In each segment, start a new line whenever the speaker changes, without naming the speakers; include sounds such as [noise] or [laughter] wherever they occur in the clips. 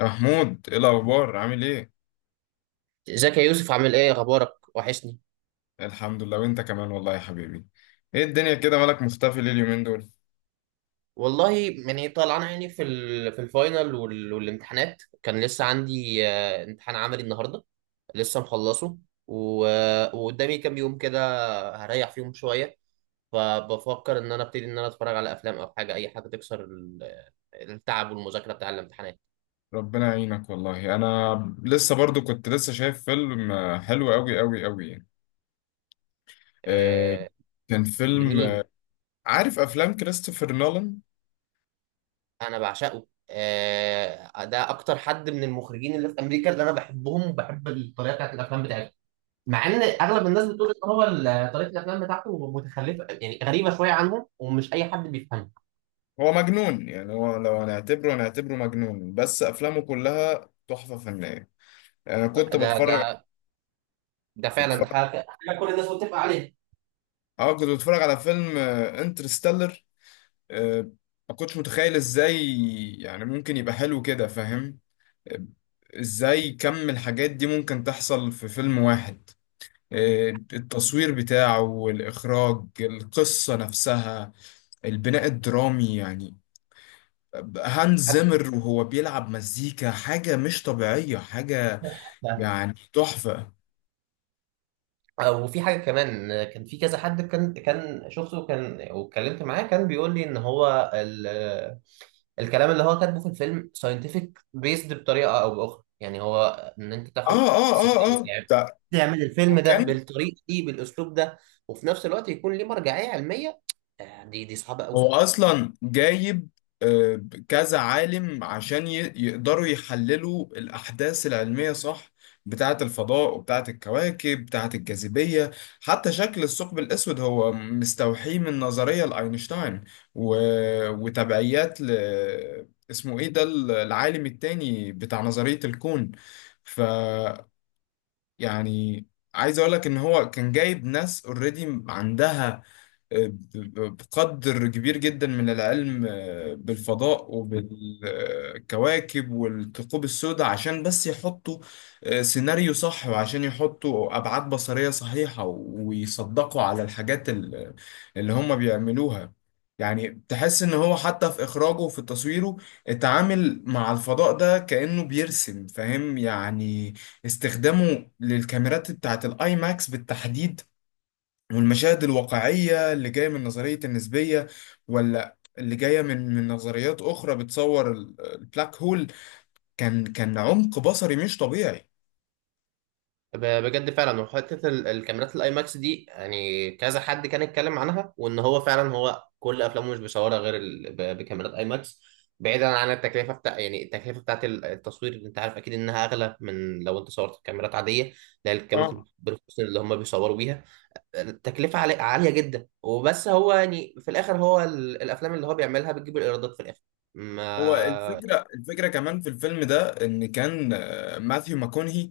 يا محمود، ايه الاخبار؟ عامل ايه؟
ازيك يا يوسف، عامل ايه؟ اخبارك؟ وحشني
الحمد لله، وانت كمان والله يا حبيبي. ايه الدنيا كده؟ مالك مختفي ليه اليومين دول؟
والله. يعني طالعان عيني في الفاينل والامتحانات. كان لسه عندي امتحان عملي النهارده، لسه مخلصه وقدامي كام يوم كده، هريح فيهم شويه. فبفكر ان انا ابتدي ان انا اتفرج على افلام او حاجه، اي حاجه تكسر التعب والمذاكره بتاع الامتحانات.
ربنا يعينك والله. انا لسه برضو كنت لسه شايف فيلم حلو قوي قوي قوي يعني. آه،
آه.
كان فيلم.
لمين؟
عارف افلام كريستوفر نولان؟
انا بعشقه. ده اكتر حد من المخرجين اللي في امريكا اللي انا بحبهم، وبحب الطريقه بتاعت الافلام بتاعتهم، مع ان اغلب الناس بتقول ان هو طريقه الافلام بتاعته متخلفه، يعني غريبه شويه عنهم ومش اي حد بيفهمها.
هو مجنون يعني، هو لو هنعتبره مجنون، بس افلامه كلها تحفة فنية. انا
ده ده ده
كنت
فعلا، ده
بتفرج
حاجة كل الناس متفقه عليها.
اه كنت بتفرج على فيلم انترستيلر. آه، ما كنتش متخيل ازاي يعني ممكن يبقى حلو كده، فاهم؟ آه، ازاي كم الحاجات دي ممكن تحصل في فيلم واحد؟ التصوير بتاعه والإخراج، القصة نفسها، البناء الدرامي يعني. هانز زيمر وهو بيلعب مزيكا، حاجة مش طبيعية، حاجة
حتى.
يعني تحفة.
وفي حاجة كمان، كان في كذا حد، كان شفته، كان واتكلمت معاه، كان بيقول لي ان هو الكلام اللي هو كاتبه في الفيلم ساينتفك بيسد بطريقة او باخرى، يعني هو ان انت
اه،
تاخد
اه، اه،
سيناريو،
اه،
يعني
ده.
تعمل الفيلم ده
وكان،
بالطريقة دي بالاسلوب ده، وفي نفس الوقت يكون ليه مرجعية علمية. دي صعبة
هو
قوي.
اصلا جايب آه، كذا عالم عشان يقدروا يحللوا الاحداث العلميه، صح، بتاعه الفضاء وبتاعه الكواكب بتاعه الجاذبيه. حتى شكل الثقب الاسود هو مستوحي من نظريه لاينشتاين، و... وتبعيات اسمه ايه ده، العالم التاني بتاع نظريه الكون. ف يعني عايز اقول لك ان هو كان جايب ناس اوريدي عندها بقدر كبير جدا من العلم، بالفضاء وبالكواكب والثقوب السوداء، عشان بس يحطوا سيناريو صح، وعشان يحطوا أبعاد بصرية صحيحة ويصدقوا على الحاجات اللي هم بيعملوها. يعني تحس إن هو، حتى في إخراجه وفي تصويره، اتعامل مع الفضاء ده كأنه بيرسم، فاهم يعني. استخدامه للكاميرات بتاعت الآي ماكس بالتحديد والمشاهد الواقعية اللي جاية من نظرية النسبية، ولا اللي جاية من نظريات أخرى بتصور البلاك هول، كان عمق بصري مش طبيعي.
بجد فعلا. وحته الكاميرات الاي ماكس دي يعني كذا حد كان يتكلم عنها، وان هو فعلا هو كل افلامه مش بيصورها غير بكاميرات اي ماكس. بعيدا عن التكلفه يعني التكلفه بتاعت التصوير، انت عارف اكيد انها اغلى من لو انت صورت بكاميرات عاديه، لا الكاميرات
اه،
البروفيشنال اللي هم بيصوروا بيها. التكلفه عاليه جدا، وبس هو يعني في الاخر هو الافلام اللي هو بيعملها بتجيب الايرادات في الاخر.
هو
ما
الفكرة كمان في الفيلم ده، إن كان ماثيو ماكونهي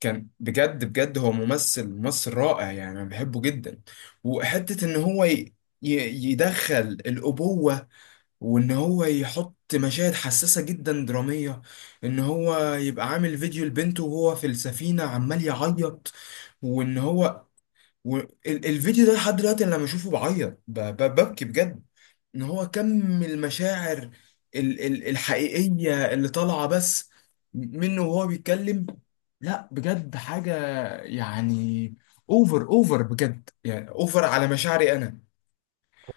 كان بجد بجد، هو ممثل رائع يعني، أنا بحبه جدا. وحتة إن هو يدخل الأبوة، وان هو يحط مشاهد حساسة جدا درامية، ان هو يبقى عامل فيديو لبنته وهو في السفينة عمال يعيط. وان هو، الفيديو ده لحد دلوقتي أنا لما اشوفه بعيط، ببكي بجد. ان هو كم المشاعر الحقيقية اللي طالعة بس منه وهو بيتكلم. لا بجد، حاجة يعني، اوفر اوفر بجد، يعني اوفر على مشاعري انا.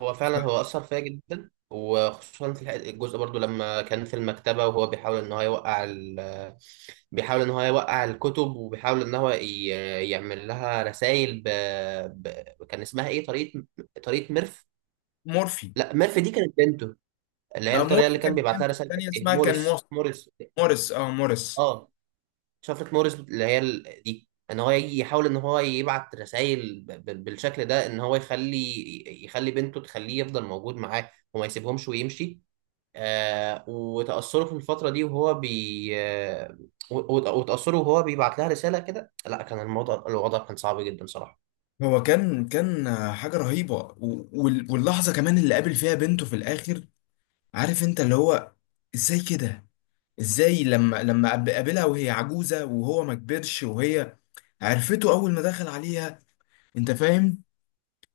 هو فعلا هو أثر فيا جدا، وخصوصا في الجزء برضو لما كان في المكتبة، وهو بيحاول إن هو يوقع ال... بيحاول إن هو يوقع الكتب، وبيحاول إن هو يعمل لها رسائل ب... كان اسمها إيه؟ طريقة ميرف.
مورفي.
لا، ميرف دي كانت بنته، اللي هي الطريقة اللي
مورفي
كان
كانت
بيبعت لها
بنته
رسائل كانت
التانية،
إيه؟
اسمها كان
موريس.
موريس، اه، موريس.
آه شفرة موريس، اللي هي دي ان هو يجي يحاول ان هو يبعت رسائل بالشكل ده، ان هو يخلي بنته تخليه يفضل موجود معاه وما يسيبهمش ويمشي. وتأثره في الفترة دي وهو بي آه وتأثره وهو بيبعت لها رسالة كده. لا، كان الوضع كان صعب جدا صراحة.
هو كان حاجة رهيبة، واللحظة كمان اللي قابل فيها بنته في الآخر. عارف انت اللي هو، ازاي كده؟ ازاي لما قابلها وهي عجوزة وهو ما كبرش، وهي عرفته أول ما دخل عليها، انت فاهم؟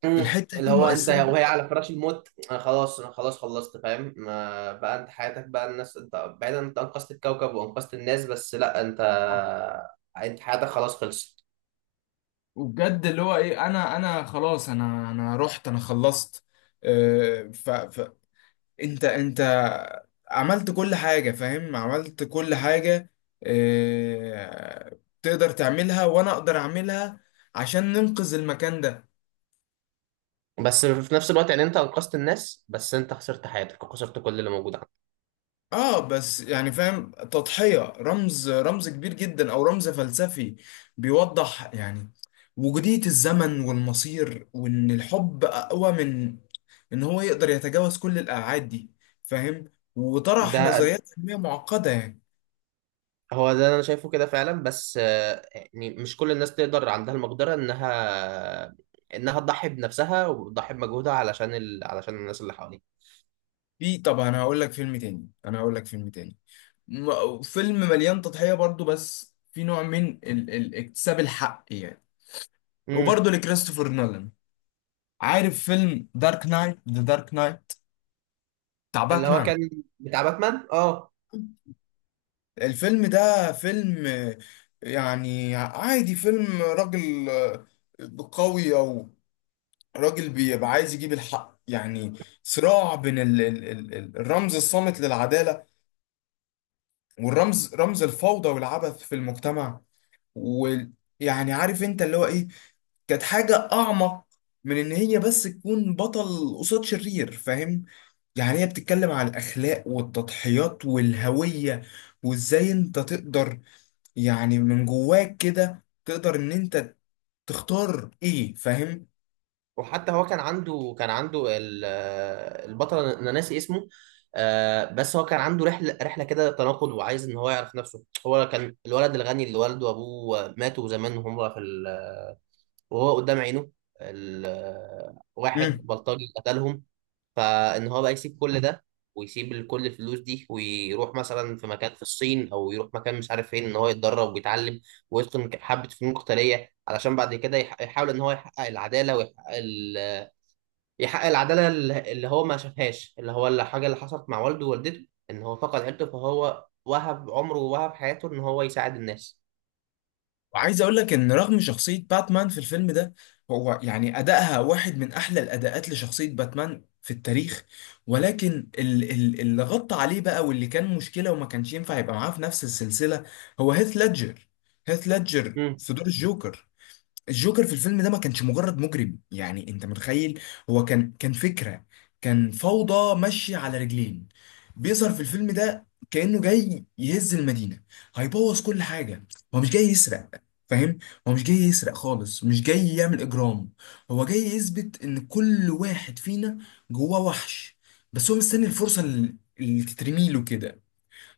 الحتة
اللي
دي
هو انت
مؤثرة جدا.
وهي على فراش الموت، انا خلاص خلصت فاهم، ما بقى انت حياتك بقى الناس، انت بعيدا، انت انقذت الكوكب وانقذت الناس. بس لا، انت انت حياتك خلاص خلصت.
وبجد اللي هو ايه، انا خلاص، انا رحت، انا خلصت. انت عملت كل حاجة، فاهم؟ عملت كل حاجة. اه، تقدر تعملها وانا اقدر اعملها عشان ننقذ المكان ده.
بس في نفس الوقت يعني انت انقذت الناس بس انت خسرت حياتك وخسرت كل اللي موجود عندك.
اه، بس يعني فاهم، تضحية، رمز كبير جدا او رمز فلسفي بيوضح يعني وجودية الزمن والمصير، وان الحب اقوى من ان هو يقدر يتجاوز كل الابعاد دي، فاهم؟ وطرح
ده
نظريات علمية معقدة يعني.
هو ده اللي انا شايفه كده فعلا، بس يعني مش كل الناس تقدر، عندها المقدرة انها تضحي بنفسها وتضحي بمجهودها علشان علشان الناس اللي حواليها.
في طبعا هقول لك فيلم تاني، انا هقول لك فيلم تاني، فيلم مليان تضحية برضو، بس في نوع من اكتساب الحق يعني،
امم
وبرضو لكريستوفر نولان. عارف فيلم دارك نايت، ذا دارك نايت، بتاع
اللي هو
باتمان؟
كان بتاع باتمان، اه.
الفيلم ده فيلم، يعني عادي، فيلم راجل قوي، او راجل بيبقى عايز يجيب الحق يعني. صراع بين ال ال ال الرمز الصامت للعدالة، والرمز، رمز الفوضى والعبث في المجتمع. ويعني عارف انت اللي هو ايه، كانت حاجة أعمق من إن هي بس تكون بطل قصاد شرير، فاهم؟ يعني هي بتتكلم على الأخلاق والتضحيات والهوية، وإزاي أنت تقدر، يعني من جواك كده، تقدر إن أنت تختار إيه، فاهم؟
وحتى هو كان عنده البطل، انا ناسي اسمه. بس هو كان عنده رحله كده تناقض، وعايز ان هو يعرف نفسه. هو كان الولد الغني اللي والده وابوه ماتوا زمان وهم في ال... آه، وهو قدام عينه ال... آه، واحد بلطجي قتلهم. فان هو بقى يسيب كل ده، ويسيب كل الفلوس دي، ويروح مثلا في مكان في الصين او يروح مكان مش عارف فين، ان هو يتدرب ويتعلم ويتقن حبه فنون قتاليه، علشان بعد كده يحاول ان هو يحقق العداله، ويحقق يحقق العداله اللي هو ما شافهاش، اللي هو الحاجه اللي حصلت مع والده ووالدته، ان هو فقد عيلته، فهو وهب عمره ووهب حياته ان هو يساعد الناس.
وعايز اقول لك ان رغم شخصية باتمان في الفيلم ده، هو يعني ادائها واحد من احلى الاداءات لشخصية باتمان في التاريخ، ولكن اللي غطى عليه بقى، واللي كان مشكلة وما كانش ينفع يبقى معاه في نفس السلسلة، هو هيث ليدجر. هيث ليدجر
امم
في دور الجوكر. الجوكر في الفيلم ده ما كانش مجرد مجرم، يعني انت متخيل، هو كان فكرة، كان فوضى ماشية على رجلين. بيظهر في الفيلم ده كأنه جاي يهز المدينة، هيبوظ كل حاجة. هو مش جاي يسرق، فاهم؟ هو مش جاي يسرق خالص، مش جاي يعمل إجرام. هو جاي يثبت إن كل واحد فينا جواه وحش، بس هو مستني الفرصة اللي تترميله كده.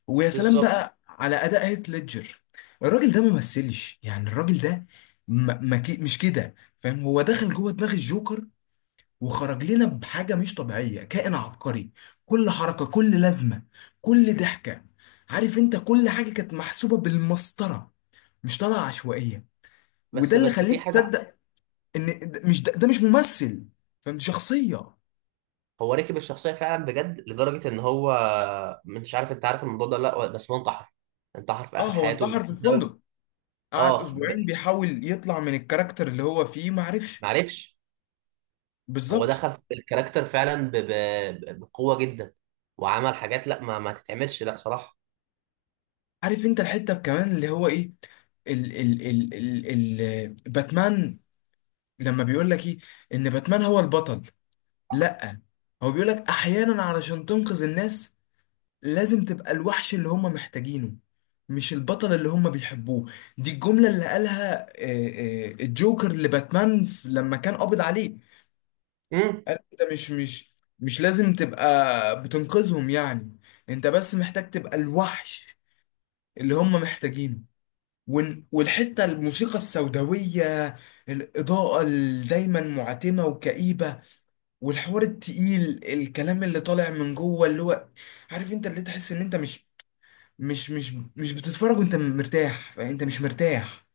ويا سلام
بالظبط.
بقى على اداء هيث ليدجر. الراجل ده ما مثلش يعني، الراجل ده ما ما كي مش كده، فاهم؟ هو دخل جوه دماغ الجوكر وخرج لنا بحاجه مش طبيعيه، كائن عبقري. كل حركه، كل لازمه، كل ضحكه، عارف انت، كل حاجه كانت محسوبه بالمسطره، مش طالعه عشوائيه.
بس
وده اللي
بس في
خليك
حاجه.
تصدق ان ده مش ممثل، فاهم؟ دي شخصيه.
هو ركب الشخصيه فعلا بجد لدرجه ان هو، مش عارف انت عارف الموضوع ده ولا لا، بس هو انتحر في
اه،
اخر
هو
حياته
انتحر في
بسبب...
الفندق، قعد
اه،
اسبوعين بيحاول يطلع من الكاركتر اللي هو فيه، ما عرفش.
معرفش. هو
بالظبط.
دخل في الكاركتر فعلا بقوه جدا، وعمل حاجات، لا، ما تتعملش، لا صراحه.
عارف انت الحته كمان اللي هو ايه، ال ال ال ال ال باتمان، لما بيقول لك ايه ان باتمان هو البطل؟ لا. هو بيقول لك احيانا، علشان تنقذ الناس لازم تبقى الوحش اللي هم محتاجينه، مش البطل اللي هم بيحبوه. دي الجملة اللي قالها الجوكر لباتمان لما كان قابض عليه.
امم
قال انت مش لازم تبقى بتنقذهم يعني، انت بس محتاج تبقى الوحش اللي هم محتاجينه. والحتة، الموسيقى السوداوية، الإضاءة اللي دايما معتمة وكئيبة، والحوار التقيل، الكلام اللي طالع من جوه، اللي هو عارف انت، اللي تحس ان انت مش، مش بتتفرج وانت مرتاح، فانت مش مرتاح.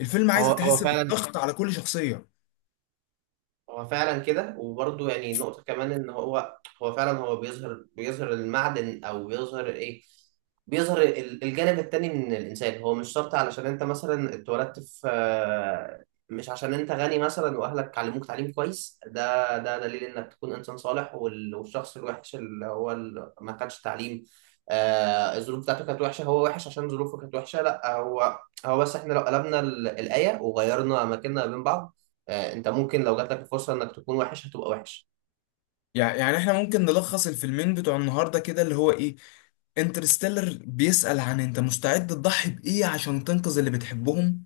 الفيلم
هو
عايزك
هو
تحس
فعلا،
بالضغط على كل شخصية.
هو فعلا كده. وبرضه يعني نقطة كمان إن هو هو فعلا، هو بيظهر المعدن، أو بيظهر إيه؟ بيظهر الجانب التاني من الإنسان. هو مش شرط علشان أنت مثلا اتولدت في مش عشان أنت غني مثلا وأهلك علموك تعليم كويس ده دليل إنك تكون إنسان صالح، والشخص الوحش اللي هو ما خدش تعليم، الظروف بتاعته كانت وحشة، هو وحش عشان ظروفه كانت وحشة. لا، هو بس إحنا لو قلبنا الآية وغيرنا أماكننا بين بعض، انت ممكن لو جات لك الفرصه انك تكون وحش هتبقى وحش.
يعني احنا ممكن نلخص الفيلمين بتوع النهاردة كده، اللي هو ايه، انترستيلر بيسأل، عن انت مستعد تضحي بإيه عشان تنقذ اللي بتحبهم؟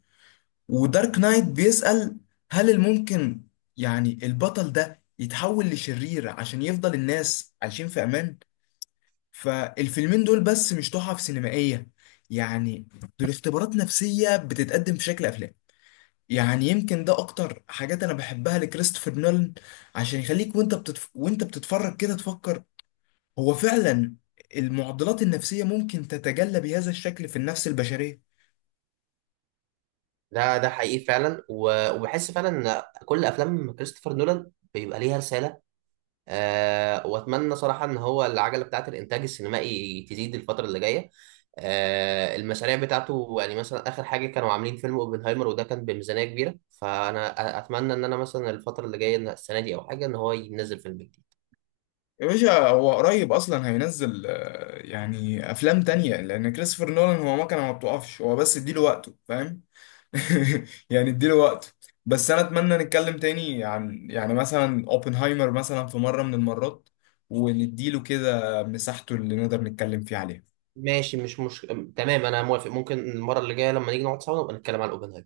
ودارك نايت بيسأل، هل الممكن يعني البطل ده يتحول لشرير عشان يفضل الناس عايشين في أمان؟ فالفيلمين دول بس مش تحف سينمائية يعني، دول اختبارات نفسية بتتقدم في شكل أفلام. يعني يمكن ده أكتر حاجات أنا بحبها لكريستوفر نولان، عشان يخليك وأنت بتتفرج كده تفكر، هو فعلا المعضلات النفسية ممكن تتجلى بهذا الشكل في النفس البشرية.
ده حقيقي فعلا، وبحس فعلا ان كل افلام كريستوفر نولان بيبقى ليها رساله. أه، واتمنى صراحه ان هو العجله بتاعه الانتاج السينمائي تزيد الفتره اللي جايه. المشاريع بتاعته يعني مثلا اخر حاجه كانوا عاملين فيلم اوبنهايمر وده كان بميزانيه كبيره، فانا اتمنى ان انا مثلا الفتره اللي جايه، إن السنه دي او حاجه ان هو ينزل فيلم جديد.
يا باشا، هو قريب اصلا هينزل يعني افلام تانية، لان كريستوفر نولان هو مكنه ما بتقفش، هو بس اديله وقته، فاهم؟ [laughs] يعني اديله وقته. بس انا اتمنى نتكلم تاني عن، يعني مثلا، اوبنهايمر مثلا في مره من المرات، ونديله كده مساحته اللي نقدر نتكلم فيه عليها.
ماشي، مش تمام، انا موافق. ممكن المره اللي جايه لما نيجي نقعد سوا نبقى نتكلم عن اوبنهايمر.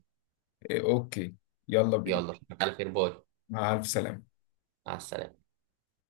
إيه، اوكي. يلا بينا.
يلا على خير، باي.
مع الف سلامه.
مع السلامة.